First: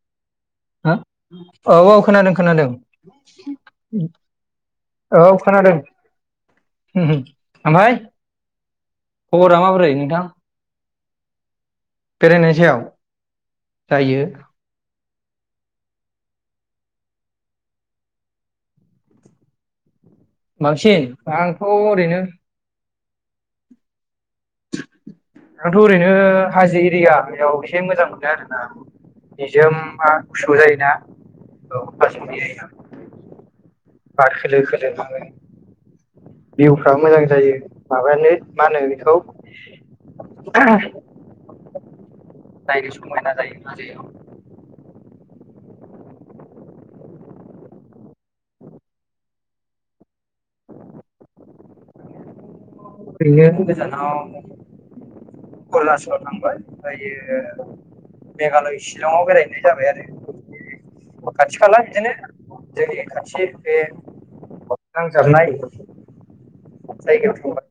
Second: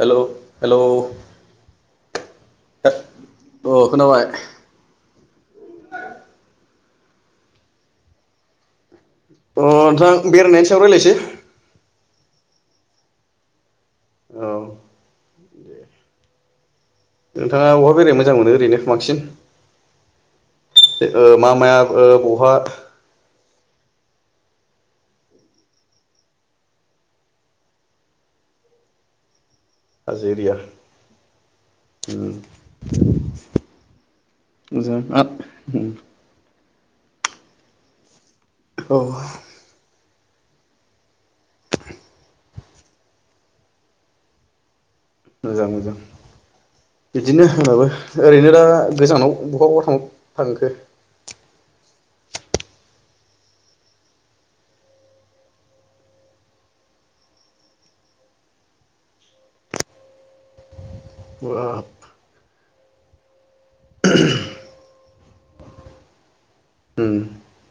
Hello hello. हो औ औ खोनादों खोनादों अ खोनाबाय अ औ खोनादों। उमहो आमाय। अ' नोंथां बेरायनायनि सायाव रायलायसै। [inaudible] बेरायनायनि सायाव। जायो। दे नोंथाङा बहा बेरायनो मोजां मोनो ओरैनो बांसिन? बांसिन ओ आंथ' मामाया ओ ओरैनो बहा आंथ' ओरैनो हाजो एरियायाव एसे मोजां मोनो आरोना। निजोमबा हाजो गुसु एरिया जायोना औ उम [unintelligible] बार खोलो खोलो मोजां नाङो। आ उम भिउफ्रा मोजां जायो माबायानो मा होनो औ बिखौ? नायनो समायना जायो माने। मोजां मोजां बिदिनो आंनाबो ओरैनो दा गोजानाव बहा बहा थां आंगो। बेयोथ गोजानाव अरुणाचलाव थांबाय ओमफ्रायो मेघालय शिलंआव बेरायनाय जाबाय आरो। खाथि खाला बाब बिदिनो। जोंनि खाथि बे नांजाबनाय। उम जायगायाव थांबा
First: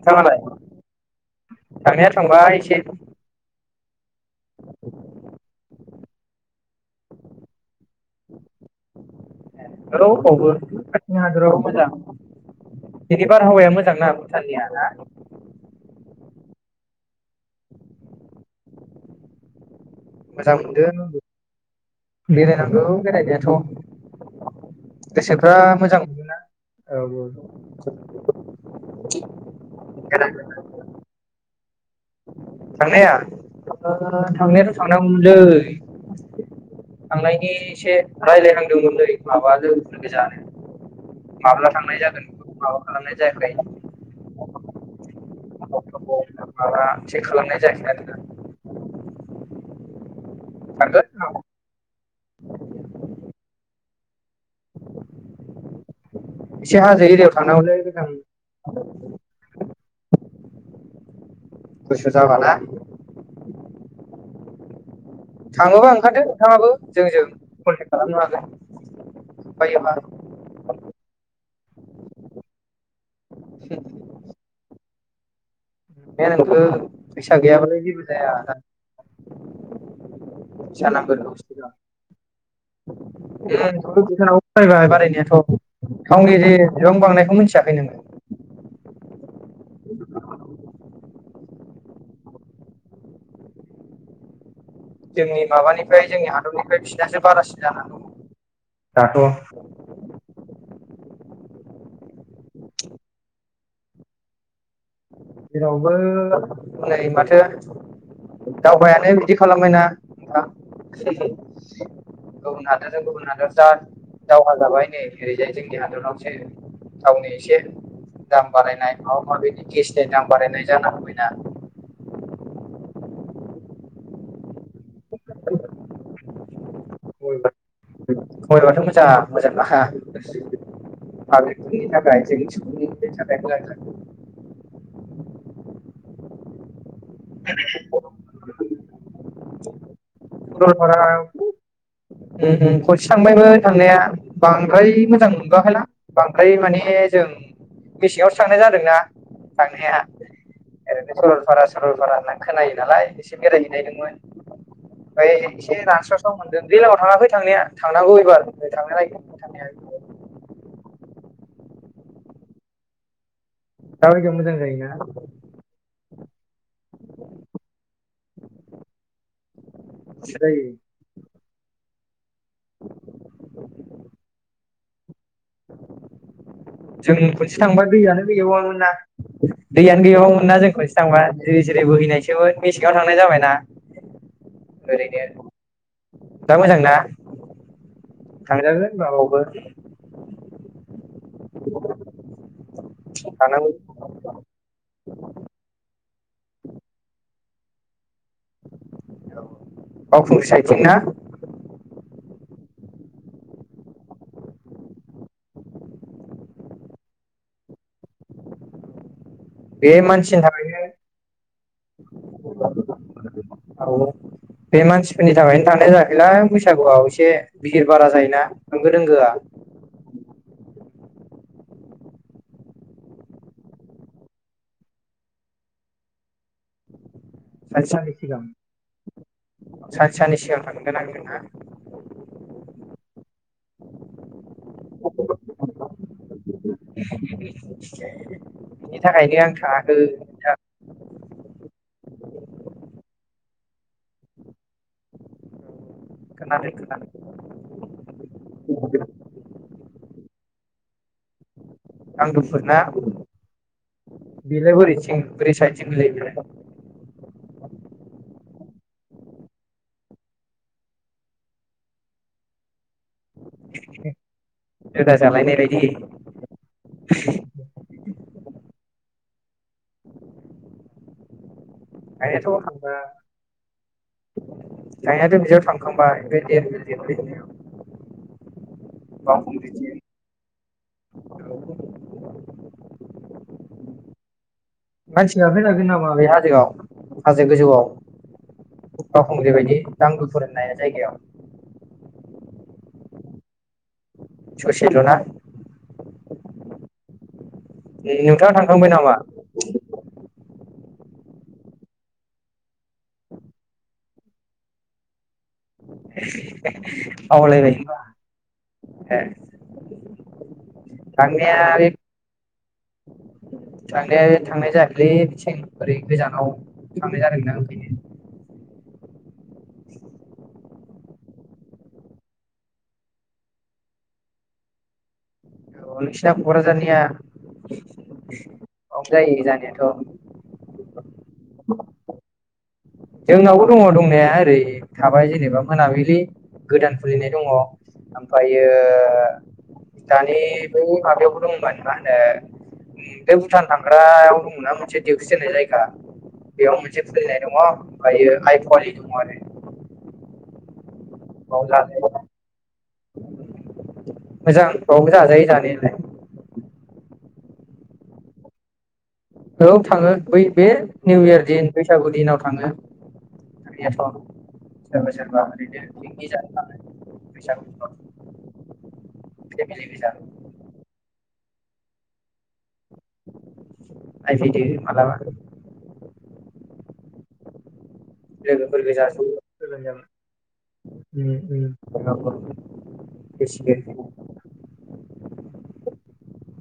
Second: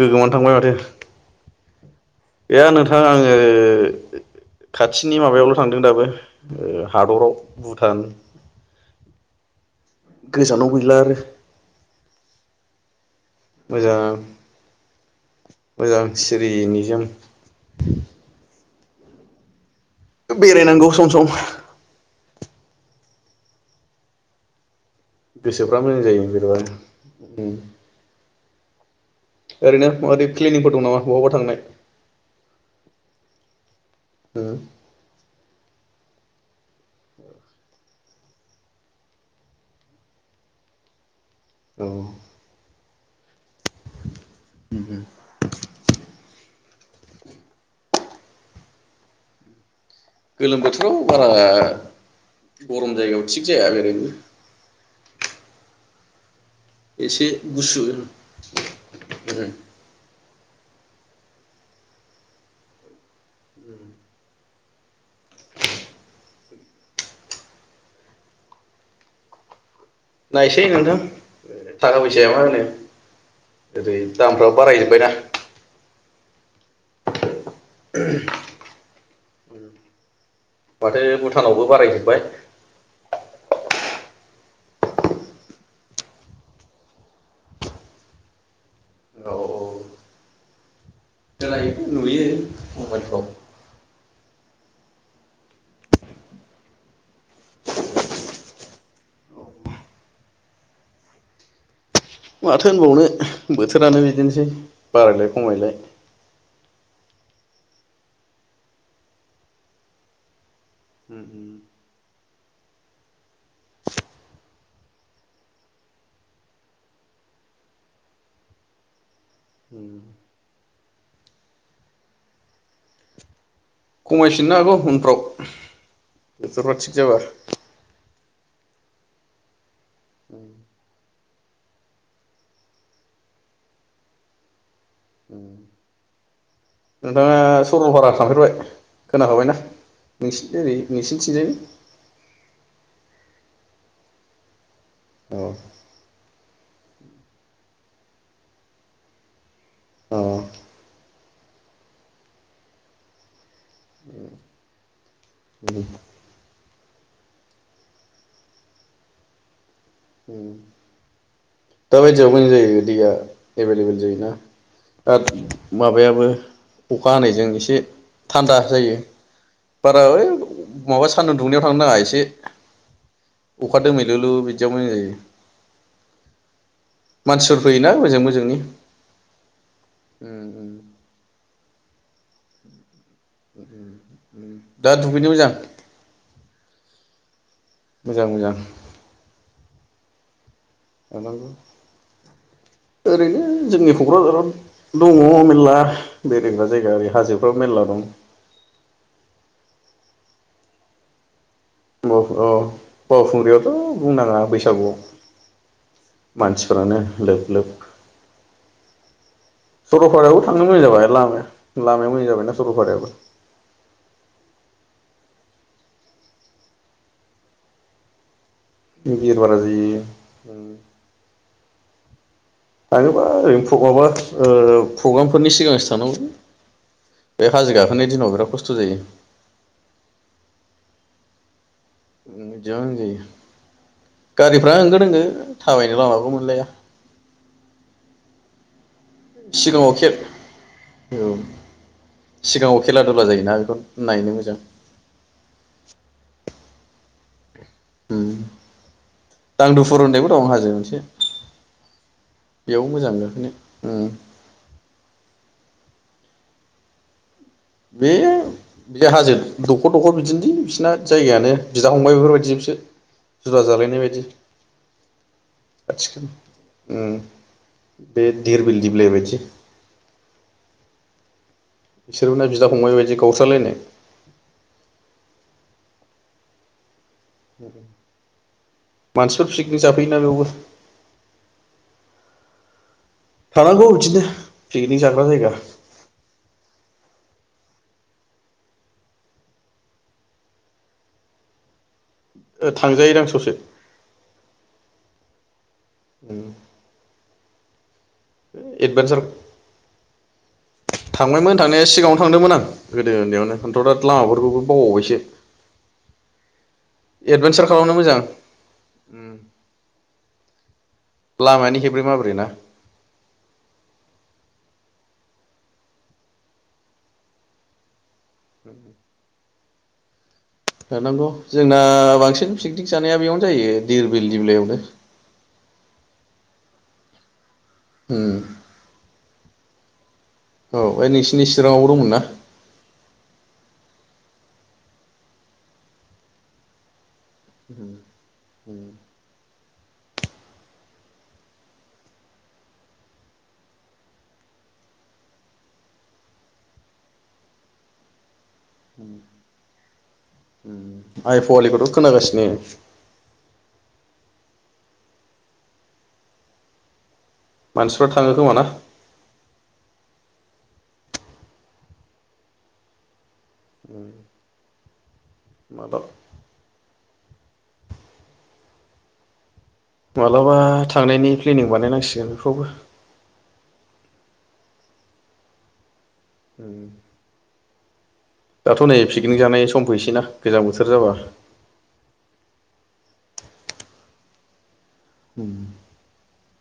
गोगोमानो थांबाय माथो। थांनाया थांबाय इसे। ओ खाथिनि माबायावल थांदों दाबो ओ हादराव भुटान। रौ फ्रावबो गोजानाव गैला आरो खाथिनि हादरावबो मोजां। बिदि बारहावाया मोजां ना भुटाननिया ना? जों। मोजां मोनदों बेरायनांगौ आंबो सम सम। बेरायनांगौ बेरायनायाथ'। गोसोफ्रा मोजां मोनोना औ-औ। उम [inaudible] ओरैनो माबै फ्लेनिंफोर दं नामा बहाबा थांनाय। थांनाया ओ उम थांनायाथ' थांनांगौमोनलै। थांनायनि एसे रायलायनांदोंमोनलै माबा लोगोफोर गोजानो। माब्ला थांनाय जागोन थांनाय जायाखै। उम-उम। [inaudible] माबा थिग खालामनाय जायाखै आरोना। गोलोम बोथोराव बारा थांगोन गरम जायगायाव थिग जाया [unintelligible] एसे हाजो एरियाव थांनांगौ उम लै [unintelligible] गुसु जाबाना। थांङोबा ओंखारदो नोंथाङाबो जोंजों कन्टेक खालामनो हागोन बायोबा। नायसै नोंथां थाखा फैसाया मा होनो ओरै दामफ्रा बारायजोब्बायना। [unintelligible] [unintelligible] जा गैया बालाय जाया आ माथो नांगोरगौ भुटानावबो सिगां बारायजोबाय। [unintelligible] बारायनायाथ थावनि जे बिबां बांनायखौ मिथियाखै नोङो। औ [inaudible] मोनखौ जोंनि माबानिफ्राय जोंनि हादरनिफ्राय बिसिरनासो बारासिन जान दङ दाथ' माथो होनबावनो। बोथोरानो बिदिनोसै। बारायलाय खमायलाय जेरावबो नै मा थो दावबायानो बिदि खालामबायना उम नोंथां उम गुबुन हादरजों गुबुन हादर जा दावहा जाबाय नै ओरैजाय जोंनि हादरावसो थावनि एसे दाम बारायनाय माबा मायबिनि उम गेसनि दाम बानायनाय जानो होबायना। खमायफिननो हागौ उनफ्राव। [unintelligible] थिग जाबा। जा मोजां नाखा। [unintelligible] [unintelligible] नोंथाङा सरलपारा थांफेरबाय खोना खाबाय ना नोंसिथिं ओरै नोंसिनिथिंजाय ओ ओ खरसे थांबायमों थांनाया बां बांद्राय मोजां अ मोनबोखैला बांद्राय माने जों मेसेआवसो थांनाय जादोंना थांनाया अ ओरैनो स'रलपारा स'रलपारा होनना खोनायो नालाय एसे बेराय हैनायदोंमोन ओमफाय एसे रानस्राव स्राव मोनदों दैलावआव थाङाखै थांनाया थांनांगौ एबार मोजाङै नायजोबनो थांनाया ओम दा बायदियाव मोजां जायो दैया एभेलएबेल दा जायोना बायदियाव मोजां जायोना दा माबायाबो अखा हानायजों एसे थान्दा जायो बारा इ जायो माबा सान्दुं दुंनायाव थांनाङा एसे एसे अखा दोमैलु लु बिदि बादिआव मोजां जायो जों खनसे मानसिफोर थांबा फैयोना बोजों दैयानो बोजोंनि गैयाबावानोमोन ना दैयानो गैयाबावानोमोन ना जों खनसे थांबा जिरि जिरि बोहैनायसो मोन मेसेंआव थांबा ओम उम दा दुगैनो ओरैनो मोजां दा मोजां ना? मोजां मोजां थायजागोन होमबा बावबो थांनांगौ ओरैनो थांनांगौ जोंनि क'क्राझाराव दङ मेर्ला बेरायग्रा जायगा ओरै हाजोफ्राव मेरला दं। औ बावखुंग्रि साइदथिं ना ओ औ बावखुंग्रियावथ' बुंनाङा बैसागुआव मानसिफ्रानो लोब लोब बे मानसिनि स'रलपारायावबो थांनो थाखायनो मोजां जाबाय लामायाव मोजां जाबायना स'रलपारायावो फोरनि थाखायनो थानाय जायाखैलां बैसागुआव एसे बिहिर बारा जायोना होंगो दोंगोआ हिर बारा जायो उम थाङोबा ओरैनो प्रग्रामा ओ प्रग्रामफोरनि सिगांसो थानांगौलै सानसे साननै सिगां सानसे साननै सिगां थांग्रो नांगोन ना? ओ बिदिबो होनजायो गारिफ्रा होंगो दोंगो थाबायनोबो लामाबो मोनलाया बिनि थाखायनो आं सिगाङाव थाङाखै खेब नोंथां सिगाङाव खेला धुला जायोना बेखौ नायनो मोजां [unintelligible] ओम दांदुफुर होननायबो दं हाजो मोनसे दांदुफुर ना बेयाव मोजां गाखोनो उम बेलाय बोरैथिं बोरै साइदथिं गोलैयो बेलाय? बे बे हाजो दखर दखर बिदिनोलै बिसोरना जायगायानो बिदा फंबायफोर बायदिजोबसो जुदा जालायनाय बायदि रोदा जालायनाय बायदि आथिखाल ओम बे देरबिल दिबलाइ बायदि बिसोरबोना गायनायाथ' आो बिदा फंबाय बायदि गावस्रालायनाय गायनायाथ' बियाव थां [unintelligible] एखमबा [unintelligible] मानसिफोर फिकनिक बावखुंग्रिथिं जाफैयोना बेवबो थांनांगौ बिदिनो पिकनिक जाग्रा मानसिया जायगा फैना दों नामा बे हाजोआव हाजो बे गोजौआव बावखुंग्रिबायदि दांदुफुर होननाय जायगायाव ओ थांजायोदां ससे ससे ल'ना? उम नों नोंथाङा थांखांबाय नामा? थांबायमोन थांनाया सिगाङावनो थांदोंमोन आं गोदो उन्दैयावनो आंथ' दा लामाफोरखौबो बावबावबायसो। एडभेन्सार बावलायबाय खालामनो होमबा मोजां उम हो थांनाया लामानि खेब्रे माब्रे ना थांनाया थांनाय जायाखै बेथिं ओरै गोजानाव थांनाय जादों ना ओंखायनो [inaudible] [inaudible] थानांगौ जोंना बांसिन फिकनिक जानाया बेयावनो जायो दिरबिल दिबलायावनो औ नोंसिना क'क्राझारनिया उम औ जायो जानायाथ' औ ओइ नोंसिनि चिराङावबो दंमोन ना? जोंनावबो दंङ दंनाया ओरै थाबाय जेनेबा मोनाबिलि गोदान खुलिनाय दङ ओमफ्रायो दानि बै माबायावबो दंमोन मा होनो बे भुटान थांग्रायाव दंमोनना मोनसे दिउखुसि होननाय जायगा बेयाव मोनसे खुलिनाय दंङ ओमफ्रायो हाइ पुवालि दङ आरो बाव आइफवालिखौथ' जाजायो खोनागासिनो मोजां बावबो जाजायो जानायालाय। मानसिफ्रा थाङो खोमा ना? ओं थांङो बै बे निउ इयार दिन बैसागु दिनाव थांङो थांनायाथ जेनबा ओरैनो मालाबा पिकनिक जानो थांङो बैसागु फोराव मालाबा थांनायनि प्लेनिं बानायनांसिगोन खौबो नायफैदो मालाबा उम लोगोफोर गोजासो जानाय सम फैसैना गोजां बोथोर जाबा सोलोंजागोन फैसिगोन उम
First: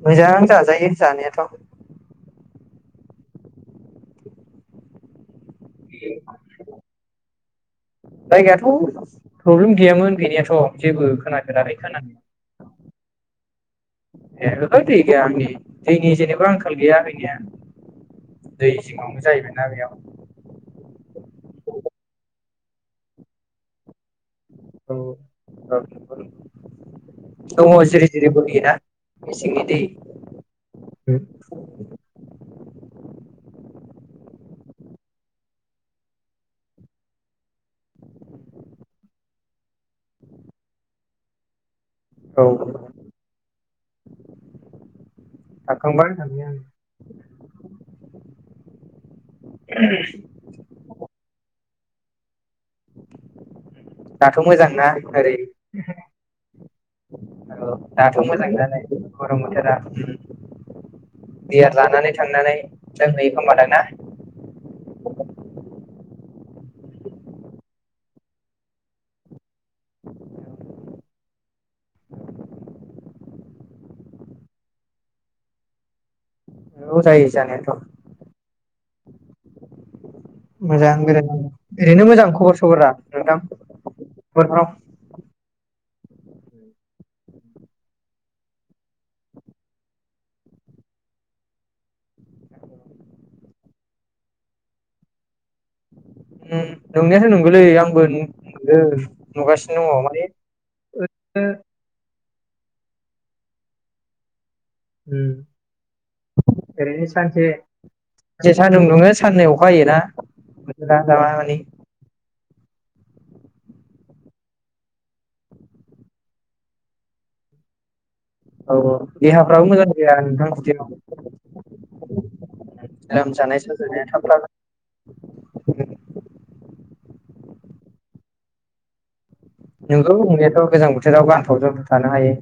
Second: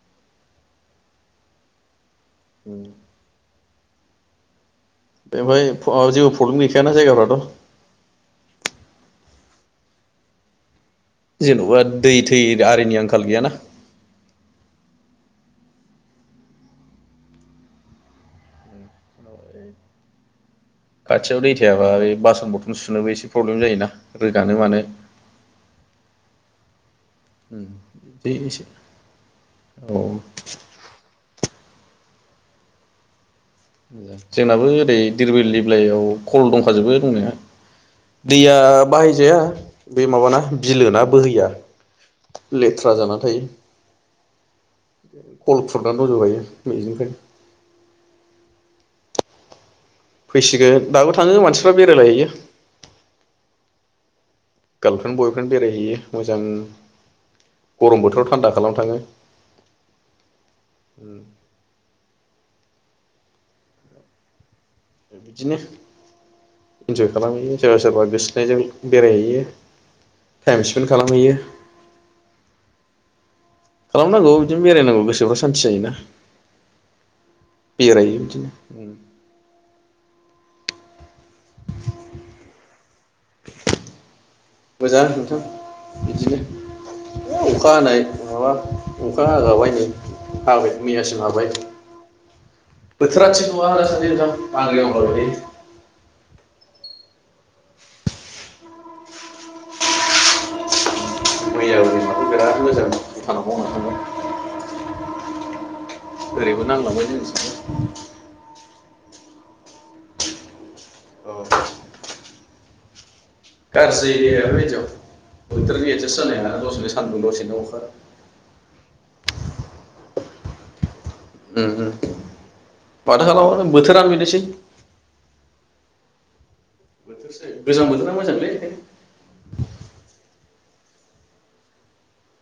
मोजां जाजायो जानायाथ उम बेवहाय जेबो प्रब्लेम जायगायाथ' गैखायाना जायगाफ्राथ प्रब्लेम गैयामोन गैनायाथ जेबो खोनाफेराखै जेनबा दै खोनानाया थै आरिनि आंखाल गैयाना ए ओहो दै गैया आंनि दैनि जेनेबा आंखाल गैया गैनाया दै जिङावनो जाहैबाय ना बेयाव खाथियाव दै थायाबा बे बासन बरथन सुनोबो एसे प्रब्लेम जायोना रोगानो मानो औ औ दङ जिरि जिरि बे एसे बोहैयोना मेसेंनि दै [inaudible] औ जोंनाबो ओरै दिरबिल दिब्लाइयाव खल दंखाजोबो दंनाया दैया बाहायजाया बे माबाना बिलोना बोहैया। औ लेथ्रा जाना थायो खल खुरनानै थांखांबाय रजगायो थांनाया आं मजिंफ्राय फैसिगोन दाबो थाङो मानसि बेेरायला होयो दाथ' मोजां ना गार्लफ्रेइन्ड बयफ्रेइण्ड बेरायहैयो मोजां आरो गरम दाथ बोथोराव मोजां थान्दा खालामनो नालाय थाङो गरम बोथोरा बियार लानानै थांनानै जों नयो खोमादां ना? बिदिनो इन्जय खालामहैयो सोरबा सोरबा गोसो थोनायजों बेरायहैयो टाइम स्पेन्ड खालामहैयो खालामनांगौ बिदिनो बेरायनांगौ गोसोफ्रा सान्थि जायोना औ जायो जानायाथ' बेरायो बिदिनो मोजां बिरात ओरैनो मोजां खबर सबरा नोंथां हरफाम मोजां नोंथां बिदिनो अखा हानाय माबा अखा हागाबायनै हाबाय मैयासिम हाबाय बोथोरा थिग नङा दासान्दि नोंथां [unintelligible] नं नंनायाथ नंगौलै आंबो नो नुगासिनो दङ माने ओद थायो मैयाबो बिराद मोजां दखानाव थांगौ [unintelligible] ओम नांलांबाय ओरैनो सानसे जोंनिथिंबो सानसे सानदुं दुङो साननै अखायोना? दा औ जाबाय मानि गाज्रि बायदियाव बोथोरनि एडजास्ट जानाय दसेनो सानदुं दसेनो अखा। औ देहाफ्राबो मोजां जाया नोंथां दियाव। उम उम फाथो लोमजानाय खालाम साजानाया बोथोरानो थाब बिदिसै। लागासिनो बोथोरसै गोजां बोथोरा मोजांलै। नंगौ नंनायाथ गोजां बोथोराव गानफब जोमफब थानो हायो।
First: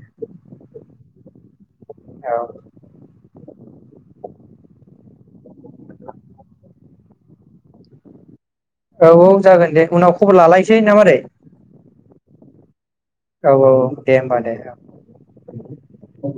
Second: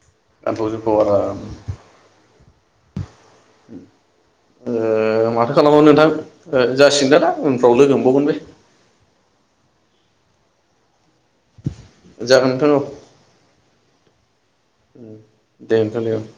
गानफ जोफ आ। औ [unintelligible] ओ माथो खालामबावनो नोंथां जासिगोनदोलां उनफ्राव लोगो मोनबावगोन बे। औ औ जागोन दे उनाव खबर लालायसै ना मारै? जागोन थां-औ। औ-औ दे-होमबा दे। औ उम दे [unintelligible]